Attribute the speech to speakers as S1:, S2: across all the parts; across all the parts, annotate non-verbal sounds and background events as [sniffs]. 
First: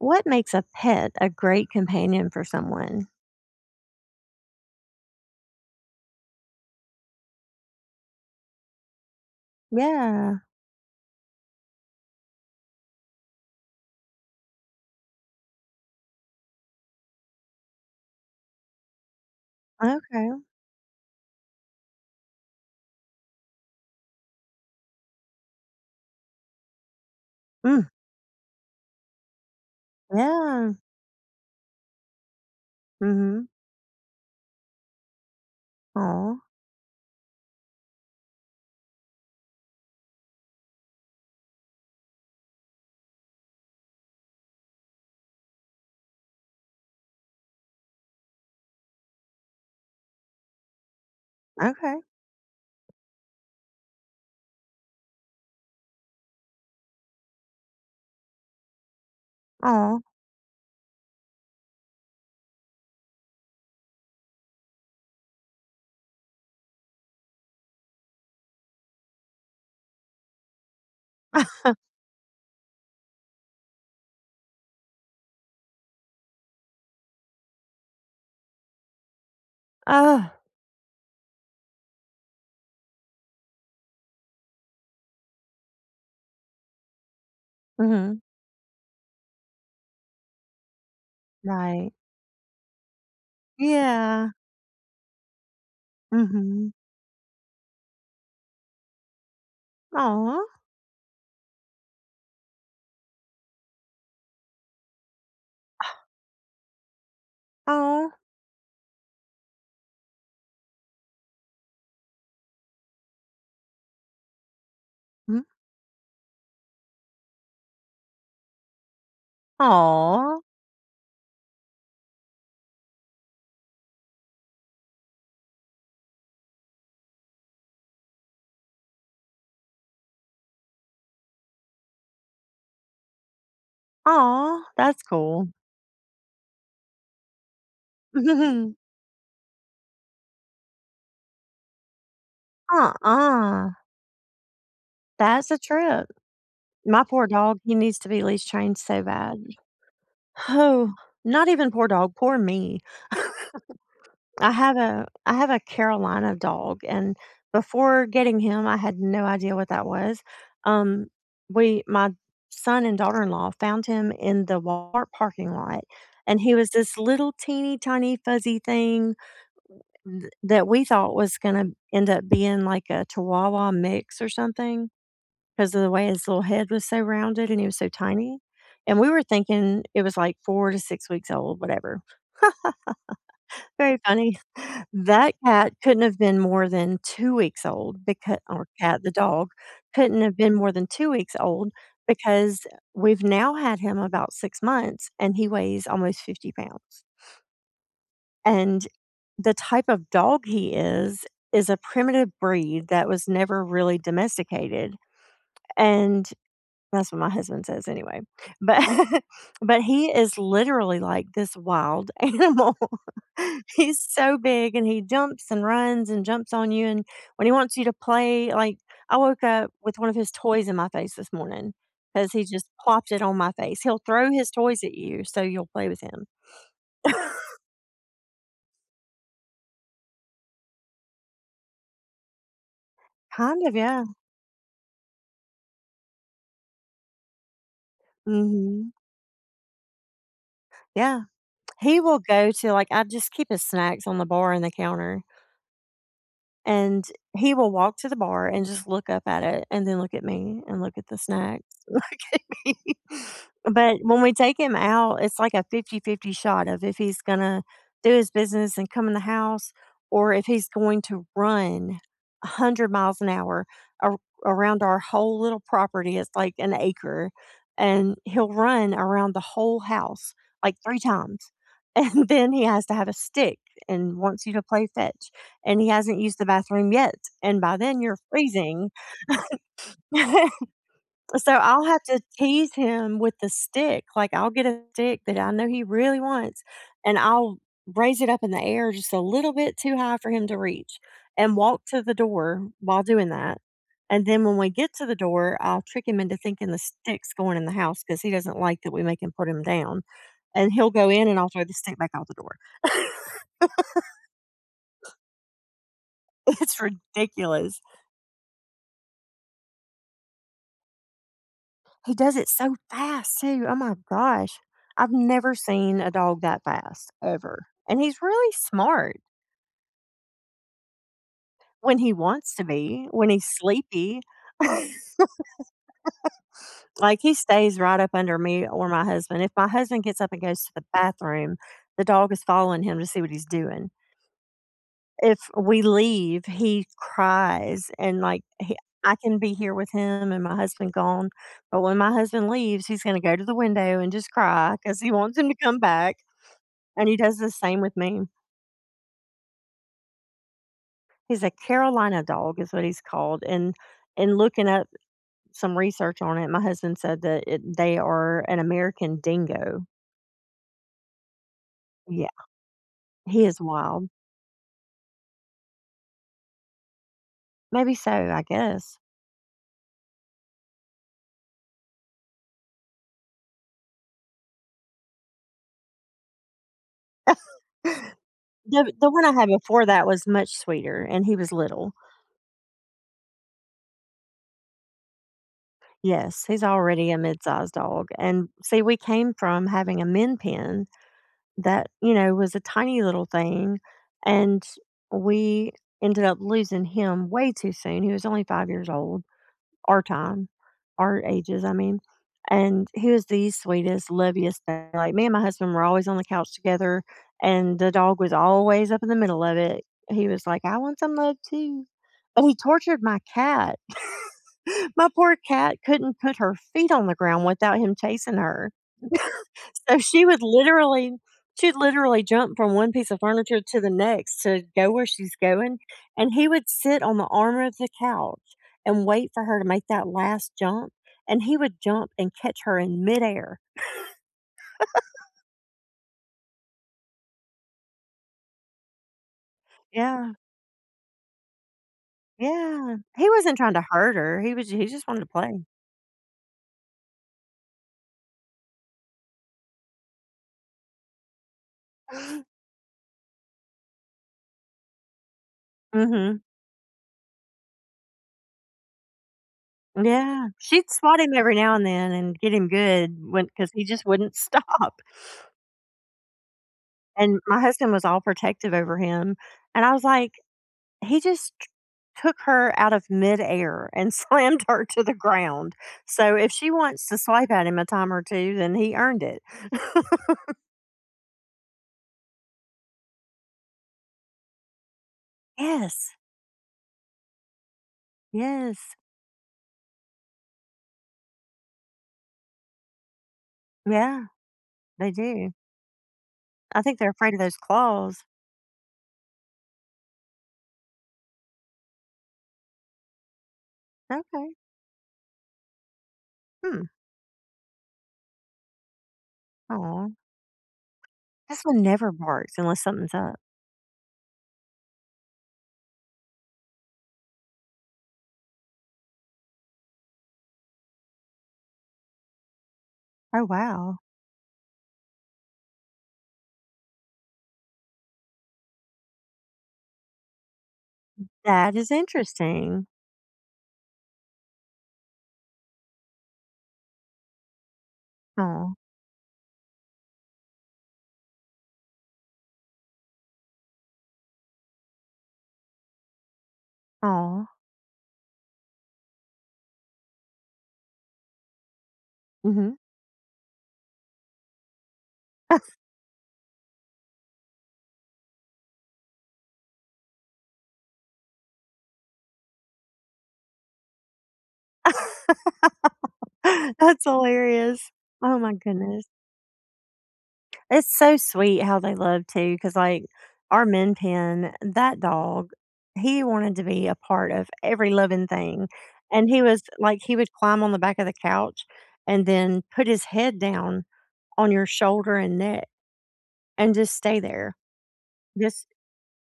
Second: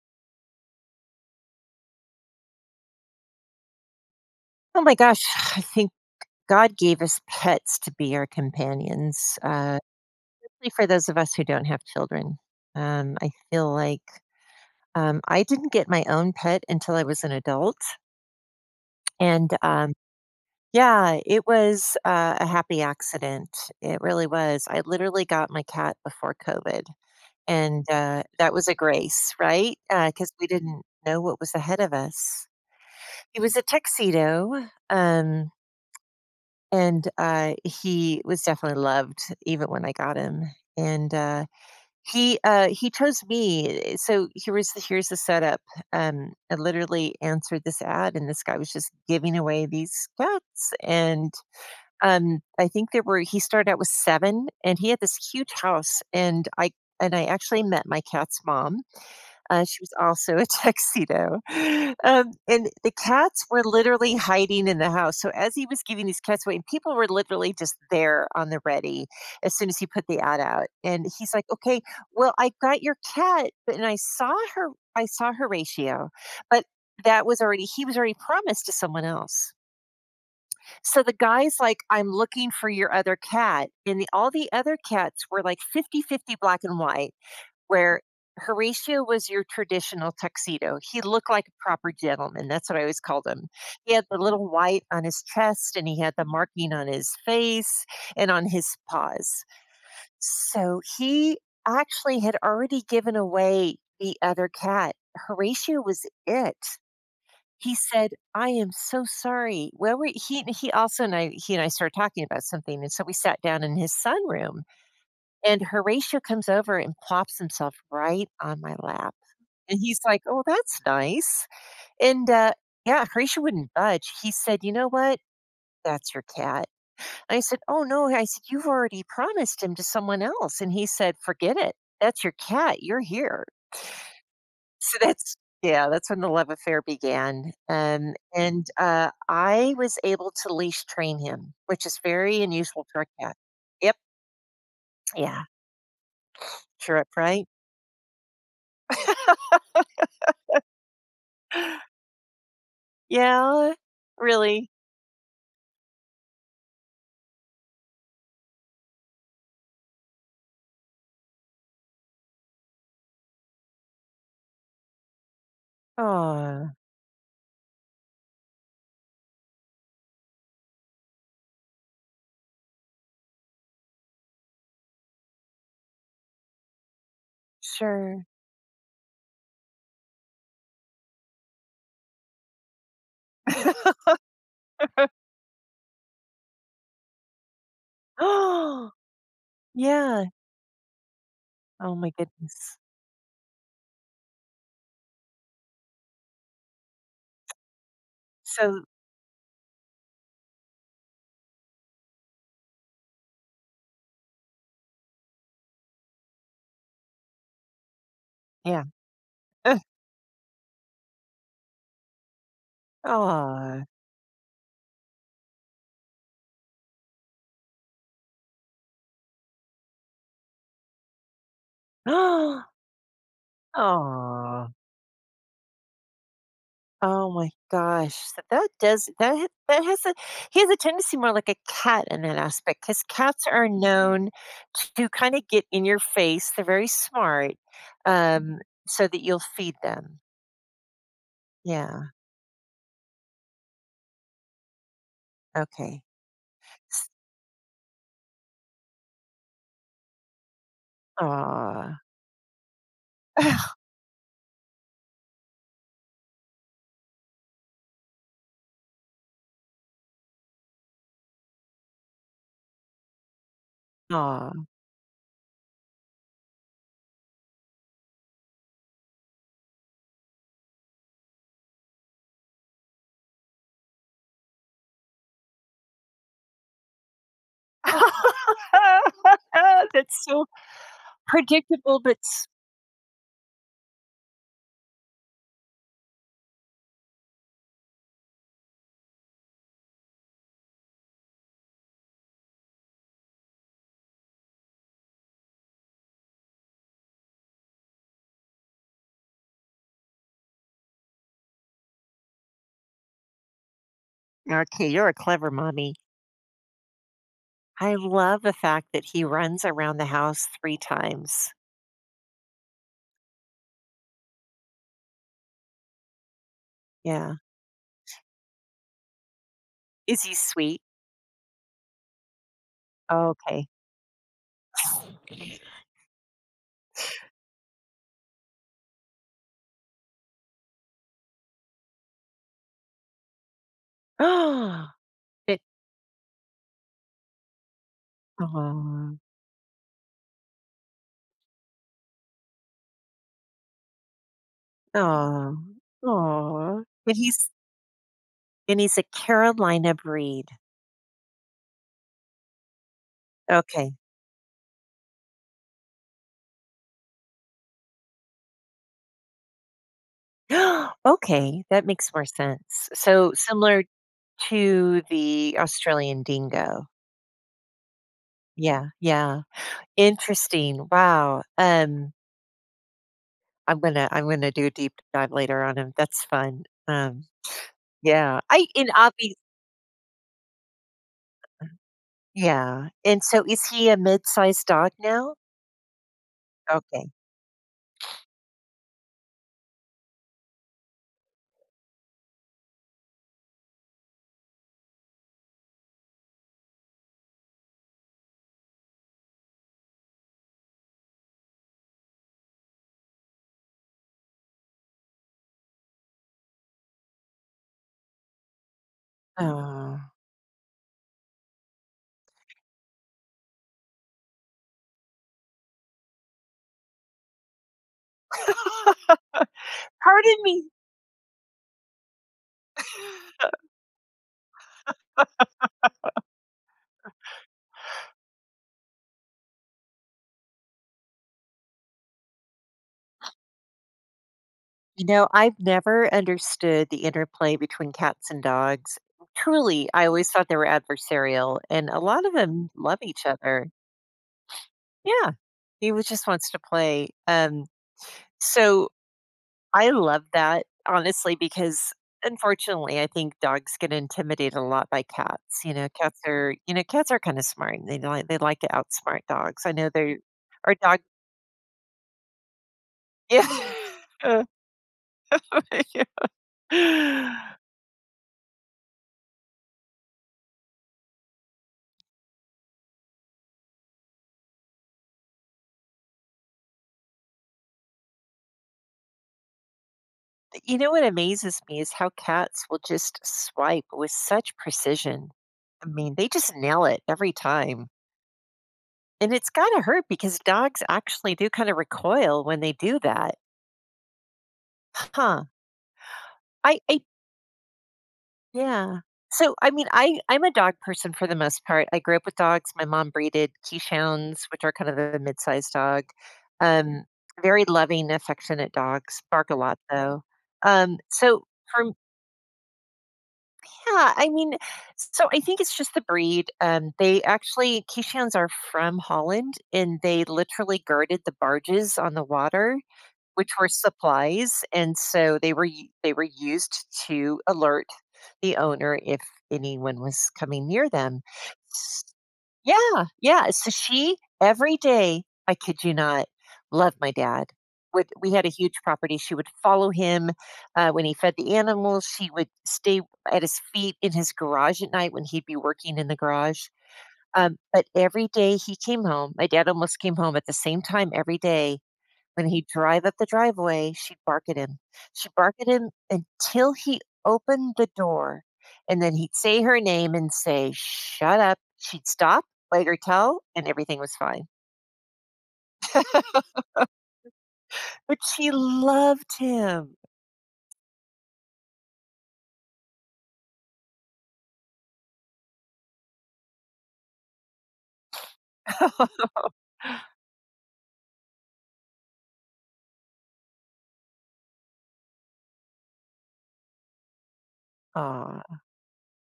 S1: What makes a pet a great companion for someone?
S2: Oh my gosh, I think God gave us pets to be our companions, uh,
S1: Yeah.
S2: especially for those of us who don't have children, um, I feel like, um I didn't get my own pet until I was an adult and, um
S1: Okay.
S2: Yeah, it was, uh, a happy accident, it really was. I literally got my cat before COVID, and,
S1: Mm.
S2: uh, that was a grace, right? Uh, 'cause we
S1: Yeah.
S2: didn't know what was ahead of us. It
S1: Mhm.
S2: was a tuxedo, um
S1: Aw.
S2: and, I he was definitely loved, even when I got him. And, uh, he, uh he chose me, eh, so here was here's the setup. Um, I literally answered this ad, and this guy was just giving away these cats, and,
S1: Okay.
S2: um, I think there were he started out with 7, and he had this huge house, and I and I actually met my cat's mom, uh, she was
S1: Aw.
S2: also a tuxedo. Um, and the cats were literally hiding in the house, so, as he was giving these cats away and people were literally just there on the ready as soon as he put the ad out, and he's like,
S1: [chuckles]
S2: "Okay, well, I got your cat," but and I saw Hor I saw Horatio, but that was already he was already promised to someone else.
S1: Ugh.
S2: So, the guy's like, "I'm looking for your other cat," and the all the other cats were, like, 50/50 black and white, where
S1: Mhm.
S2: Horatio was your traditional tuxedo. He looked like a
S1: Right.
S2: proper gentleman. That's what I always called him. He had the
S1: Yeah.
S2: little white on his chest, and he had the marking
S1: Mhm.
S2: on his face and on his paws.
S1: Aw.
S2: So, he actually had already given away the other cat, Horatio was
S1: [scoffs]
S2: it. He said,
S1: Aw.
S2: "I am so sorry. Where were" he he also and I he and I started talking about something, and so we sat down in his sunroom,
S1: Mm.
S2: and Horatio comes over and plops himself right on my lap, and he's like,
S1: Aw.
S2: "Oh, that's nice." And, uh Yeah, Horatio wouldn't budge. He said, "You know what? That's your cat." I said, "Oh, no." I said, "You've already promised him to someone else." And he said, "Forget it. That's your cat. You're here."
S1: Aw,
S2: So
S1: that's
S2: that's
S1: cool.
S2: Yeah, that's when the love affair began, and and,
S1: [giggles]
S2: uh, I was able to leash train him, which is very unusual for a cat.
S1: Uh-uh.
S2: Yep. Yeah.
S1: That's a trip.
S2: [sniffs]
S1: My
S2: Trip,
S1: poor
S2: right?
S1: dog, he needs to be leash trained so bad. [sighs]
S2: [laughs]
S1: Not even poor dog, poor me. [laughs]
S2: Yeah.
S1: I
S2: Really.
S1: have a I have a Carolina dog, and before getting him, I had no idea what that was, um, we my son and daughter-in-law found him in the Walmart parking lot, and he was
S2: Aw.
S1: this little, teeny, tiny, fuzzy thing th that we thought was gonna end up being like a chihuahua mix or something, 'cause of the way his little head was so rounded and he was so
S2: Sure.
S1: tiny, and we were thinking it was, like, 4 to 6 weeks old, whatever. [laughs] Very funny.
S2: [laughs]
S1: That cat couldn't have been more than 2 weeks old becau or
S2: [gasps]
S1: "cat," the dog couldn't
S2: Yeah.
S1: have been more than 2 weeks old
S2: Oh my
S1: because,
S2: goodness.
S1: we've now had him about 6 months, and he weighs almost 50 pounds.
S2: So
S1: And the type of dog he is is a primitive breed that was never really domesticated, and- that's what my husband says anyway- but
S2: Yeah.
S1: but
S2: [chuckles]
S1: he is literally like this wild animal.
S2: Aw.
S1: He's so big, and he jumps, and runs, and jumps on you, and when he wants you to play, like, I woke up with one of his toys in my face this morning, 'cause he just
S2: [gasps]
S1: plopped it on my face. He'll throw his
S2: Aw.
S1: toys at you so you'll play with him.
S2: Oh my
S1: [coughs]
S2: gosh, so that does that ha that has a he has a tendency more like a cat in that aspect 'cause cats
S1: Kind
S2: are
S1: of, yeah.
S2: known to kinda get in your face- they're very smart- um,
S1: Mhm.
S2: so that you'll feed them.
S1: Yeah. He
S2: Yeah.
S1: will go to, like I just keep his snacks on the bar and the counter
S2: Okay.
S1: and
S2: S
S1: he will walk to the bar and just look up at it and then look at me and look at the snacks,
S2: Aw.
S1: look at me.
S2: [chuckles]
S1: But when we take him out, it's like a 50/50 shot of if he's gonna do his business and come in the house or if he's going to run 100 miles an hour ar
S2: Aw.
S1: around our whole little property- it's like an acre- and he'll run around the whole house, like, 3 times, and then he has to have a stick and wants you to play fetch, and he hasn't used the bathroom yet, and by then, you're freezing.
S2: [laughs] That's so
S1: [laughs] So, I'll
S2: predictable,
S1: have
S2: but
S1: to
S2: s
S1: tease him with the stick. Like, I'll get a stick that I know he really wants, and I'll raise it up in the air just a little bit too high for him to reach and walk to the door while doing that, and then when we get to the door, I'll trick him into thinking the stick's going in the house 'cause he doesn't like that we make him put 'em down, and he'll go in, and I'll throw the stick back out the door. [laughs]
S2: Okay, you're a clever mommy.
S1: It's ridiculous.
S2: I love the fact that he runs around the house 3 times.
S1: He does it so fast too, oh my gosh. I've never seen a dog that fast,
S2: Yeah.
S1: ever, and he's really smart.
S2: Is he sweet?
S1: When he wants to be,
S2: Oh,
S1: when he's
S2: okay.
S1: sleepy. [laughs]
S2: [unintelligible]
S1: Like, he stays right up under me or my husband, if my husband gets up and goes to the bathroom, the dog is following him to see what he's doing.
S2: [gasps]
S1: If
S2: It
S1: we leave, he cries and, like, he
S2: Aw.
S1: I can be here with him and my husband gone, but when my husband leaves, he's gonna go to the window and just cry 'cause he wants him
S2: Aw.
S1: to come back,
S2: Aw,
S1: and
S2: but
S1: he does
S2: he's
S1: the same with me.
S2: and he's a Carolina breed.
S1: He's a Carolina dog is what he's called, and
S2: Okay.
S1: and looking at some research on it, my husband said that it they are an American Dingo.
S2: [gasps] Okay, that makes more
S1: Yeah.
S2: sense. So,
S1: He is
S2: similar
S1: wild.
S2: to the Australian Dingo.
S1: Maybe so, I
S2: Yeah.
S1: guess.
S2: Yeah. Interesting. Wow, um I'm gonna I wanna do a deep dive later on him. That's fun. Um,
S1: [laughs]
S2: yeah. I and
S1: The the
S2: I'll
S1: one I
S2: be
S1: had before that was much sweeter, and he
S2: Mhm.
S1: was little.
S2: Yeah. And so is he a midsized dog now?
S1: Yes, he's
S2: Okay.
S1: already a midsized dog. And, see, we came from having a Min Pin that, you know, was a tiny little thing, and we ended up losing him way too soon. He was only 5 years old, our time, our ages, I mean. And he was the sweetest, loviest thing. Like, me and my husband were always on the couch together, and the dog was always up in the middle of it.
S2: Aw.
S1: He was like, "I want some love too." Oh, he tortured my cat. [laughs] My poor cat couldn't put her feet on the ground without him chasing her. [laughs]
S2: [laughs]
S1: So she
S2: "Pardon
S1: would
S2: me."
S1: literally she'd literally jump from one piece of furniture
S2: [chuckles]
S1: to the next to go where she's going, and he would sit on the arm of the
S2: [laughs]
S1: couch and wait for her to make that last jump, and he would jump and catch her in midair.
S2: You know,
S1: [laughs]
S2: I've never understood the interplay between cats and dogs. Truly, I always
S1: Yeah.
S2: thought they were adversarial, and a lot of them
S1: Yeah.
S2: love each
S1: He wasn't
S2: other.
S1: trying to hurt her, he was he just wanted to
S2: Yeah.
S1: play.
S2: He was just wants to play. Um, so, I love that, honestly, because,
S1: [chuckles]
S2: unfortunately, I think dogs get intimidated a lot by cats. You know, cats
S1: Mhm.
S2: are you know, cats are kinda smart, they know they like to outsmart dogs, I know they're
S1: Yeah.
S2: our
S1: She'd
S2: dog
S1: swat him every now and then and get him good when
S2: Yeah.
S1: 'cause he just wouldn't
S2: [laughs]
S1: stop. And
S2: Yeah.
S1: my husband was all protective over him. And I was like, "He just ch took her out of midair and slammed her to the ground," so if she wants to swipe at him a time or two, then he earned it. [laughs]
S2: Y you know what amazes me is how cats will just swipe with such precision. I mean,
S1: Yes.
S2: they just nail it every time.
S1: Yes.
S2: And it's gotta hurt because dogs actually do kinda recoil when they do that.
S1: Yeah. They
S2: Huh.
S1: do.
S2: I
S1: I think
S2: I
S1: they're afraid of those claws.
S2: Yeah. So, I mean, I I'm a dog person for the most part, I grew up with dogs, my mom breeded Keeshonds,
S1: Okay.
S2: which are kind of a mid-sized dog.
S1: Hmm.
S2: Um, very loving, affectionate dogs, bark a lot,
S1: Aw.
S2: though. Um, so,
S1: This one
S2: from
S1: never barks unless something's up.
S2: Yeah, I mean s so, I think it's just the breed, um, they actually Keeshonds are from Holland, and they literally guarded the barges on the water,
S1: Oh
S2: which were
S1: wow.
S2: supplies, and so, they were u they were used to alert the owner if anyone was coming near them.
S1: That is
S2: S
S1: interesting.
S2: Yeah, yeah. So she- every day, I kid you not, love my dad- would we had a huge
S1: Aw.
S2: property- she would follow him, uh, when he fed the animals, she would stay at his feet in his garage at night when he'd be working in the garage.
S1: Aw.
S2: Um, but every day he came home- my dad almost came home at the same time every day- when he'd
S1: Mhm.
S2: drive up the driveway, she'd bark at him. She'd bark at
S1: [laughs]
S2: him until he opened the door, and then he'd say her name and say, "Shut up," she'd stop, bite her toe, and everything was fine.
S1: [laughs]
S2: [laughs]
S1: That's hilarious.
S2: But
S1: Oh
S2: she
S1: my goodness.
S2: loved him.
S1: It's so sweet how they love too, 'cause, like, our Min Pin, that dog, he wanted to be a part of every living thing. And he
S2: [laughs]
S1: was like, he would climb on the back of the couch, and then put his head down on your shoulder and neck, and just stay there.
S2: Aw.
S1: Just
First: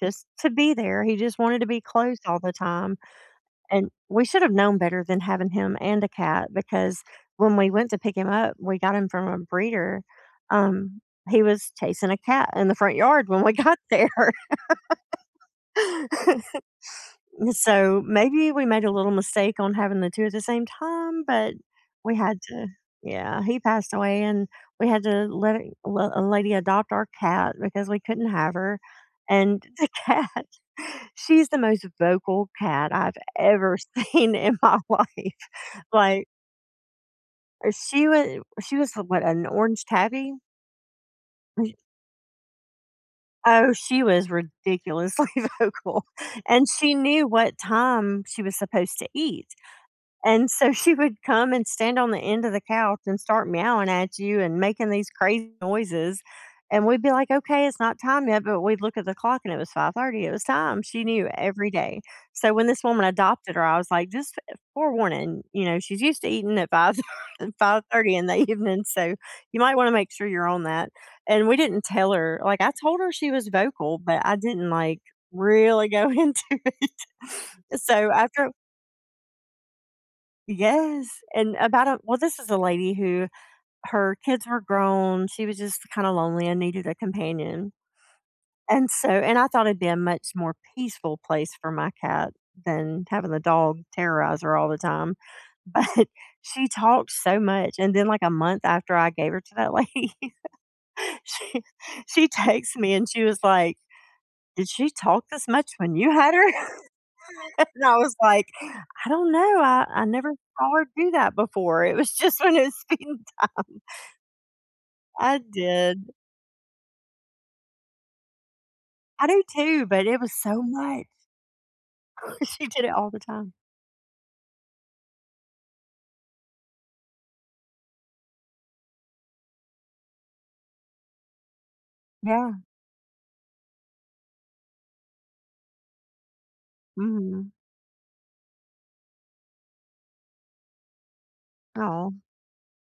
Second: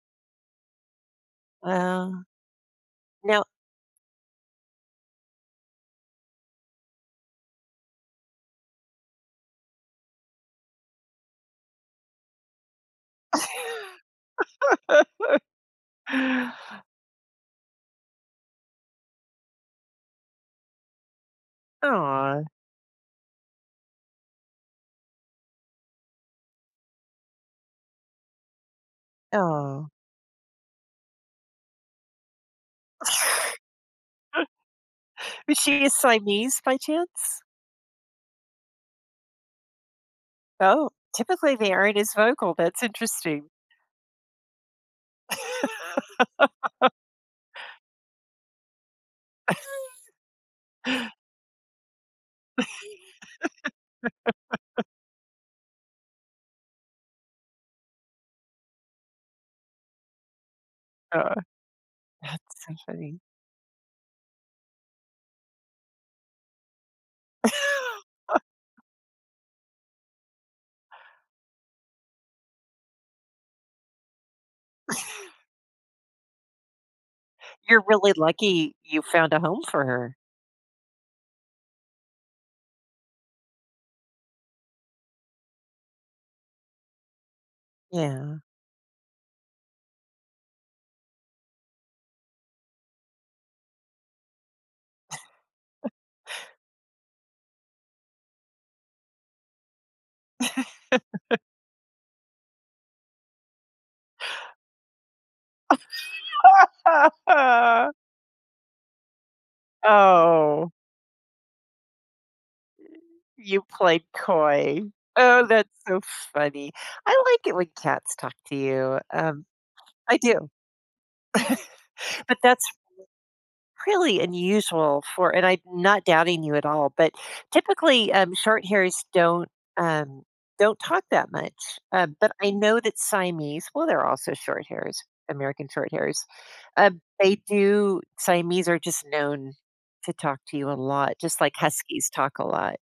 S1: just to be there, he just wanted to be close
S2: Well,
S1: all the time,
S2: now
S1: and we should've known better than having him and a cat, because when we went to pick him up- we got him from a breeder- um, he was chasing a cat in the front yard when we got there.
S2: [laughs]
S1: [laughs] So, maybe we made a little mistake on having the 2 at the same time, but we had
S2: Aw.
S1: to Yeah, he passed away, and we had a la a l a lady adopt our cat because we couldn't have her, and the
S2: Oh.
S1: cat, she's the most vocal cat I've ever seen in my life,
S2: [laughs] Is she a
S1: like
S2: Siamese by chance?
S1: Er, she wa she was a what, an orange tabby?
S2: Oh, typically, they
S1: [chuckles]
S2: aren't as vocal, that's interesting.
S1: Oh, she was ridiculously vocal, and
S2: [laughs]
S1: she knew what time she was supposed to eat,
S2: [laughs]
S1: and so she would come and stand on the end of the couch and start meowing at you and
S2: [laughs]
S1: making these crazy noises, and we'd be like, "Okay, it's not time yet," but we'd look at the clock and it was 5:30, it was time, she knew
S2: Uh.
S1: every day.
S2: That's
S1: So, when
S2: so
S1: this woman
S2: funny.
S1: adopted her, I was like, "Just, uh, forewarning," you know, "she's used to eating at 5 thir uh, 5:30 in the
S2: [laughs]
S1: evening, so, you might wanna make sure you're on that," and we didn't tell her like, I told her she was vocal, but I didn't, like,
S2: [laughs]
S1: really go into it. And
S2: You're
S1: so,
S2: really
S1: after
S2: lucky you found a home for her.
S1: Yes. And about a Well, this is a lady who her kids were grown, she was just kinda lonely and needed a companion.
S2: Yeah.
S1: And so and I thought it'd be a much more peaceful place for my cat than having the dog terrorize her all the time.
S2: [chuckles]
S1: But she talked so much, and then, like, a month after I gave her to that lady,
S2: [chuckles]
S1: she she texts me, and she was like,
S2: [inhales]
S1: "Did she talk this much when you had her?" [laughs] and
S2: [laughs]
S1: I was like, "I don't know, I I never
S2: Oh.
S1: saw her do that before, it was just when it was feeding
S2: You
S1: time."
S2: played coy.
S1: I
S2: Oh, that's so
S1: did.
S2: funny. I like it when cats talk to you,
S1: I do
S2: um
S1: too, but
S2: I
S1: it was
S2: do.
S1: so much.
S2: [chuckles]
S1: Well,
S2: But that's
S1: she did it all the time.
S2: really unusual for and I'm not doubting you at all, but, typically, um, shorthairs don't, um don't talk that much, um, but I
S1: Yeah.
S2: know that Siamese- well, they're also shorthairs, American Shorthairs- um, they
S1: Mm.
S2: do Siamese are just known to talk to you a lot, just like Huskies
S1: Oh.
S2: talk a lot.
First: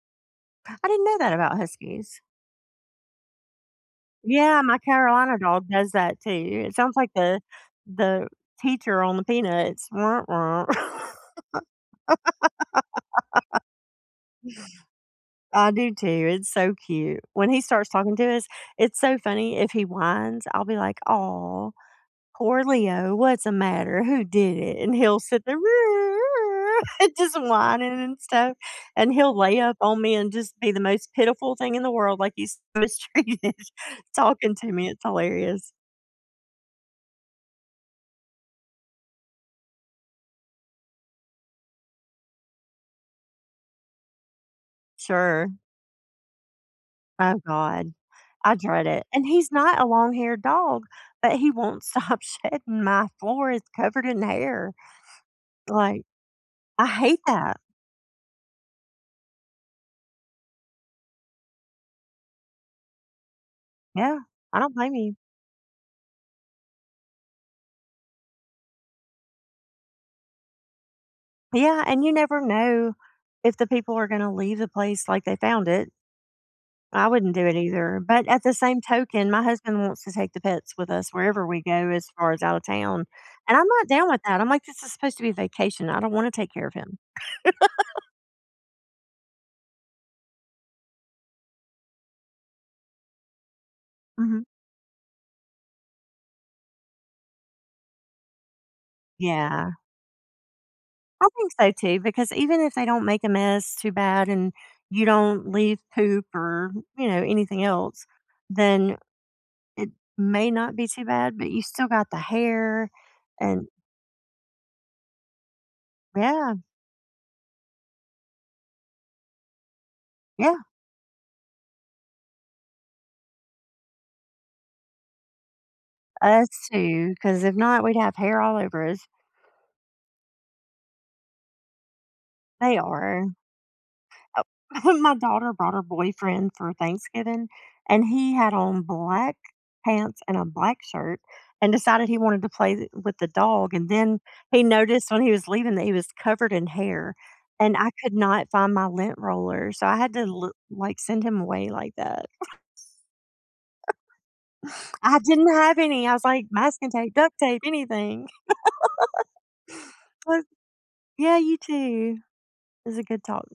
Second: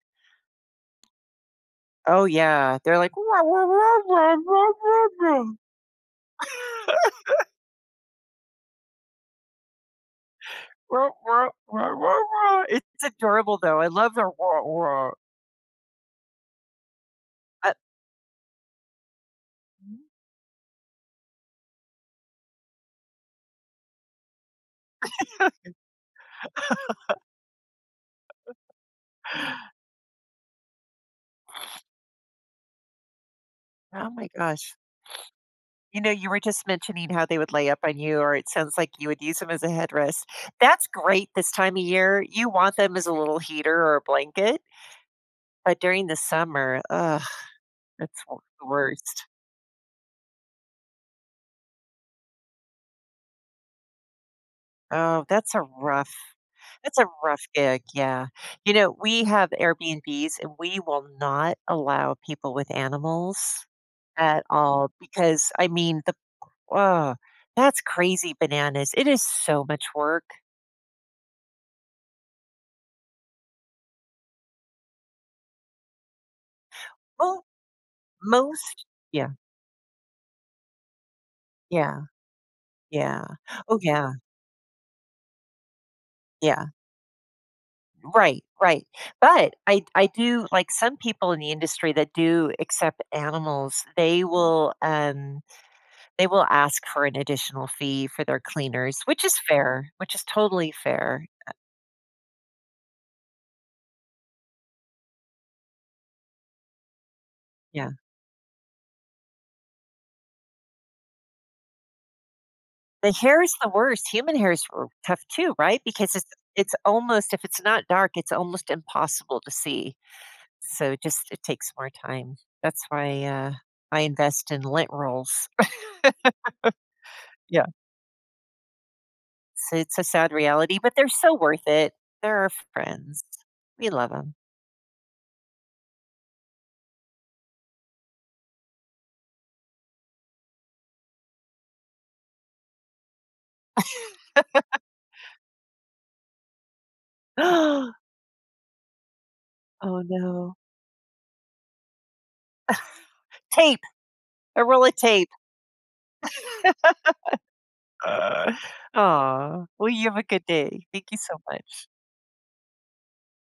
S1: I didn't know that about Huskies.
S2: Oh, yeah. They're like, "Ra, ra, ra, ra,
S1: Yeah,
S2: ra,
S1: my Carolina
S2: ra, ra."
S1: dog does that too. It sounds like the
S2: [laughs]
S1: the teacher on the Peanuts, "Wah, wah."
S2: "Ra, ra, ra, ra, ra." It's adorable,
S1: [laughs]
S2: though, I love their "ra, ra."
S1: I do too, it's so cute. When he
S2: Uh
S1: starts talking to us, it's so funny, if he whines, I'll be like, "Aw, poor Leo, what's a matter? Who did it?" and he'll sit there, [chuckles]
S2: [laughs]
S1: just whining and stuff,
S2: [chuckles]
S1: and he'll lay up on me, and just be the most pitiful thing
S2: [sniffs]
S1: in the world like he's mistreated
S2: Oh my
S1: talking to
S2: gosh. [sniffs]
S1: me, it's hilarious.
S2: You know, you were just mentioning how they would lay up on you, or it sounds like you would use 'em as a headrest. That's great this time of year, you want them as a little heater or a blanket
S1: Sure.
S2: but during the summer, ugh,
S1: Oh god.
S2: that's one of
S1: I
S2: the
S1: dread it.
S2: worst.
S1: And he's not a long-haired dog, but he won't stop shedding, my floor is covered in hair,
S2: Oh, that's a
S1: like
S2: rough
S1: I
S2: that's a
S1: hate
S2: rough
S1: that.
S2: gig, yeah. You know, we have Airbnb's, and we will not allow people with animals
S1: Yeah.
S2: at
S1: I don't
S2: all,
S1: blame you.
S2: because, I mean, the ugh, that's crazy bananas, it is so much work.
S1: Yeah, and you never know if the people are gonna leave the place like they found it. I wouldn't
S2: Well,
S1: do it either, but at the same
S2: most Yeah.
S1: token, my husband wants to take the pets with us wherever we go
S2: Yeah.
S1: as far as out of town,
S2: Yeah.
S1: and I'm
S2: Oh,
S1: not down
S2: yeah.
S1: with that. I'm like, "This is supposed to be a vacation. I don't wanna take
S2: Yeah.
S1: care of him." [laughs]
S2: Right, right, but I I do like, some people in the industry that do accept animals, they
S1: Mhm.
S2: will, um they will ask for an additional fee for their cleaners, which is
S1: Yeah.
S2: fair, which is totally fair.
S1: I
S2: Uh
S1: think so, too, because even if they don't make a mess too bad, and you don't leave poop or, you know, anything
S2: Yeah.
S1: else, then it may not be too bad, but you still got the hair
S2: The hair is
S1: and
S2: the worst. Human hair is r tough too, right? Because it's
S1: Yeah.
S2: it's almost if it's not dark, it's almost impossible to see.
S1: Yeah.
S2: So just it takes more time. That's why, uh, I invest in lint rolls.
S1: Us too,
S2: [laughs]
S1: 'cause if
S2: Yeah.
S1: not, we'd have hair all over us.
S2: So it's a sad reality, but they're so worth it. They're our
S1: They
S2: friends.
S1: are.
S2: We love 'em.
S1: Oh, [chuckles] my daughter brought her boyfriend for Thanksgiving, and he had on black pants and a black shirt, and decided he wanted to play the with the dog, and then he
S2: [laughs]
S1: noticed when he was leaving that he was covered in hair, and I
S2: [gasps]
S1: could not find my lint roller, so I
S2: Oh,
S1: had to, li
S2: no.
S1: like, send him away like that. [chuckles] S
S2: [laughs] Tape. A roll of
S1: [chuckles] I
S2: tape.
S1: didn't have any. I was like, "Masking tape, duct tape,
S2: [laughs]
S1: anything." [laughs]
S2: Aw. Well, you have a
S1: Oh
S2: good day. Thank you so
S1: Yeah, you
S2: much.
S1: too. It was a good talk.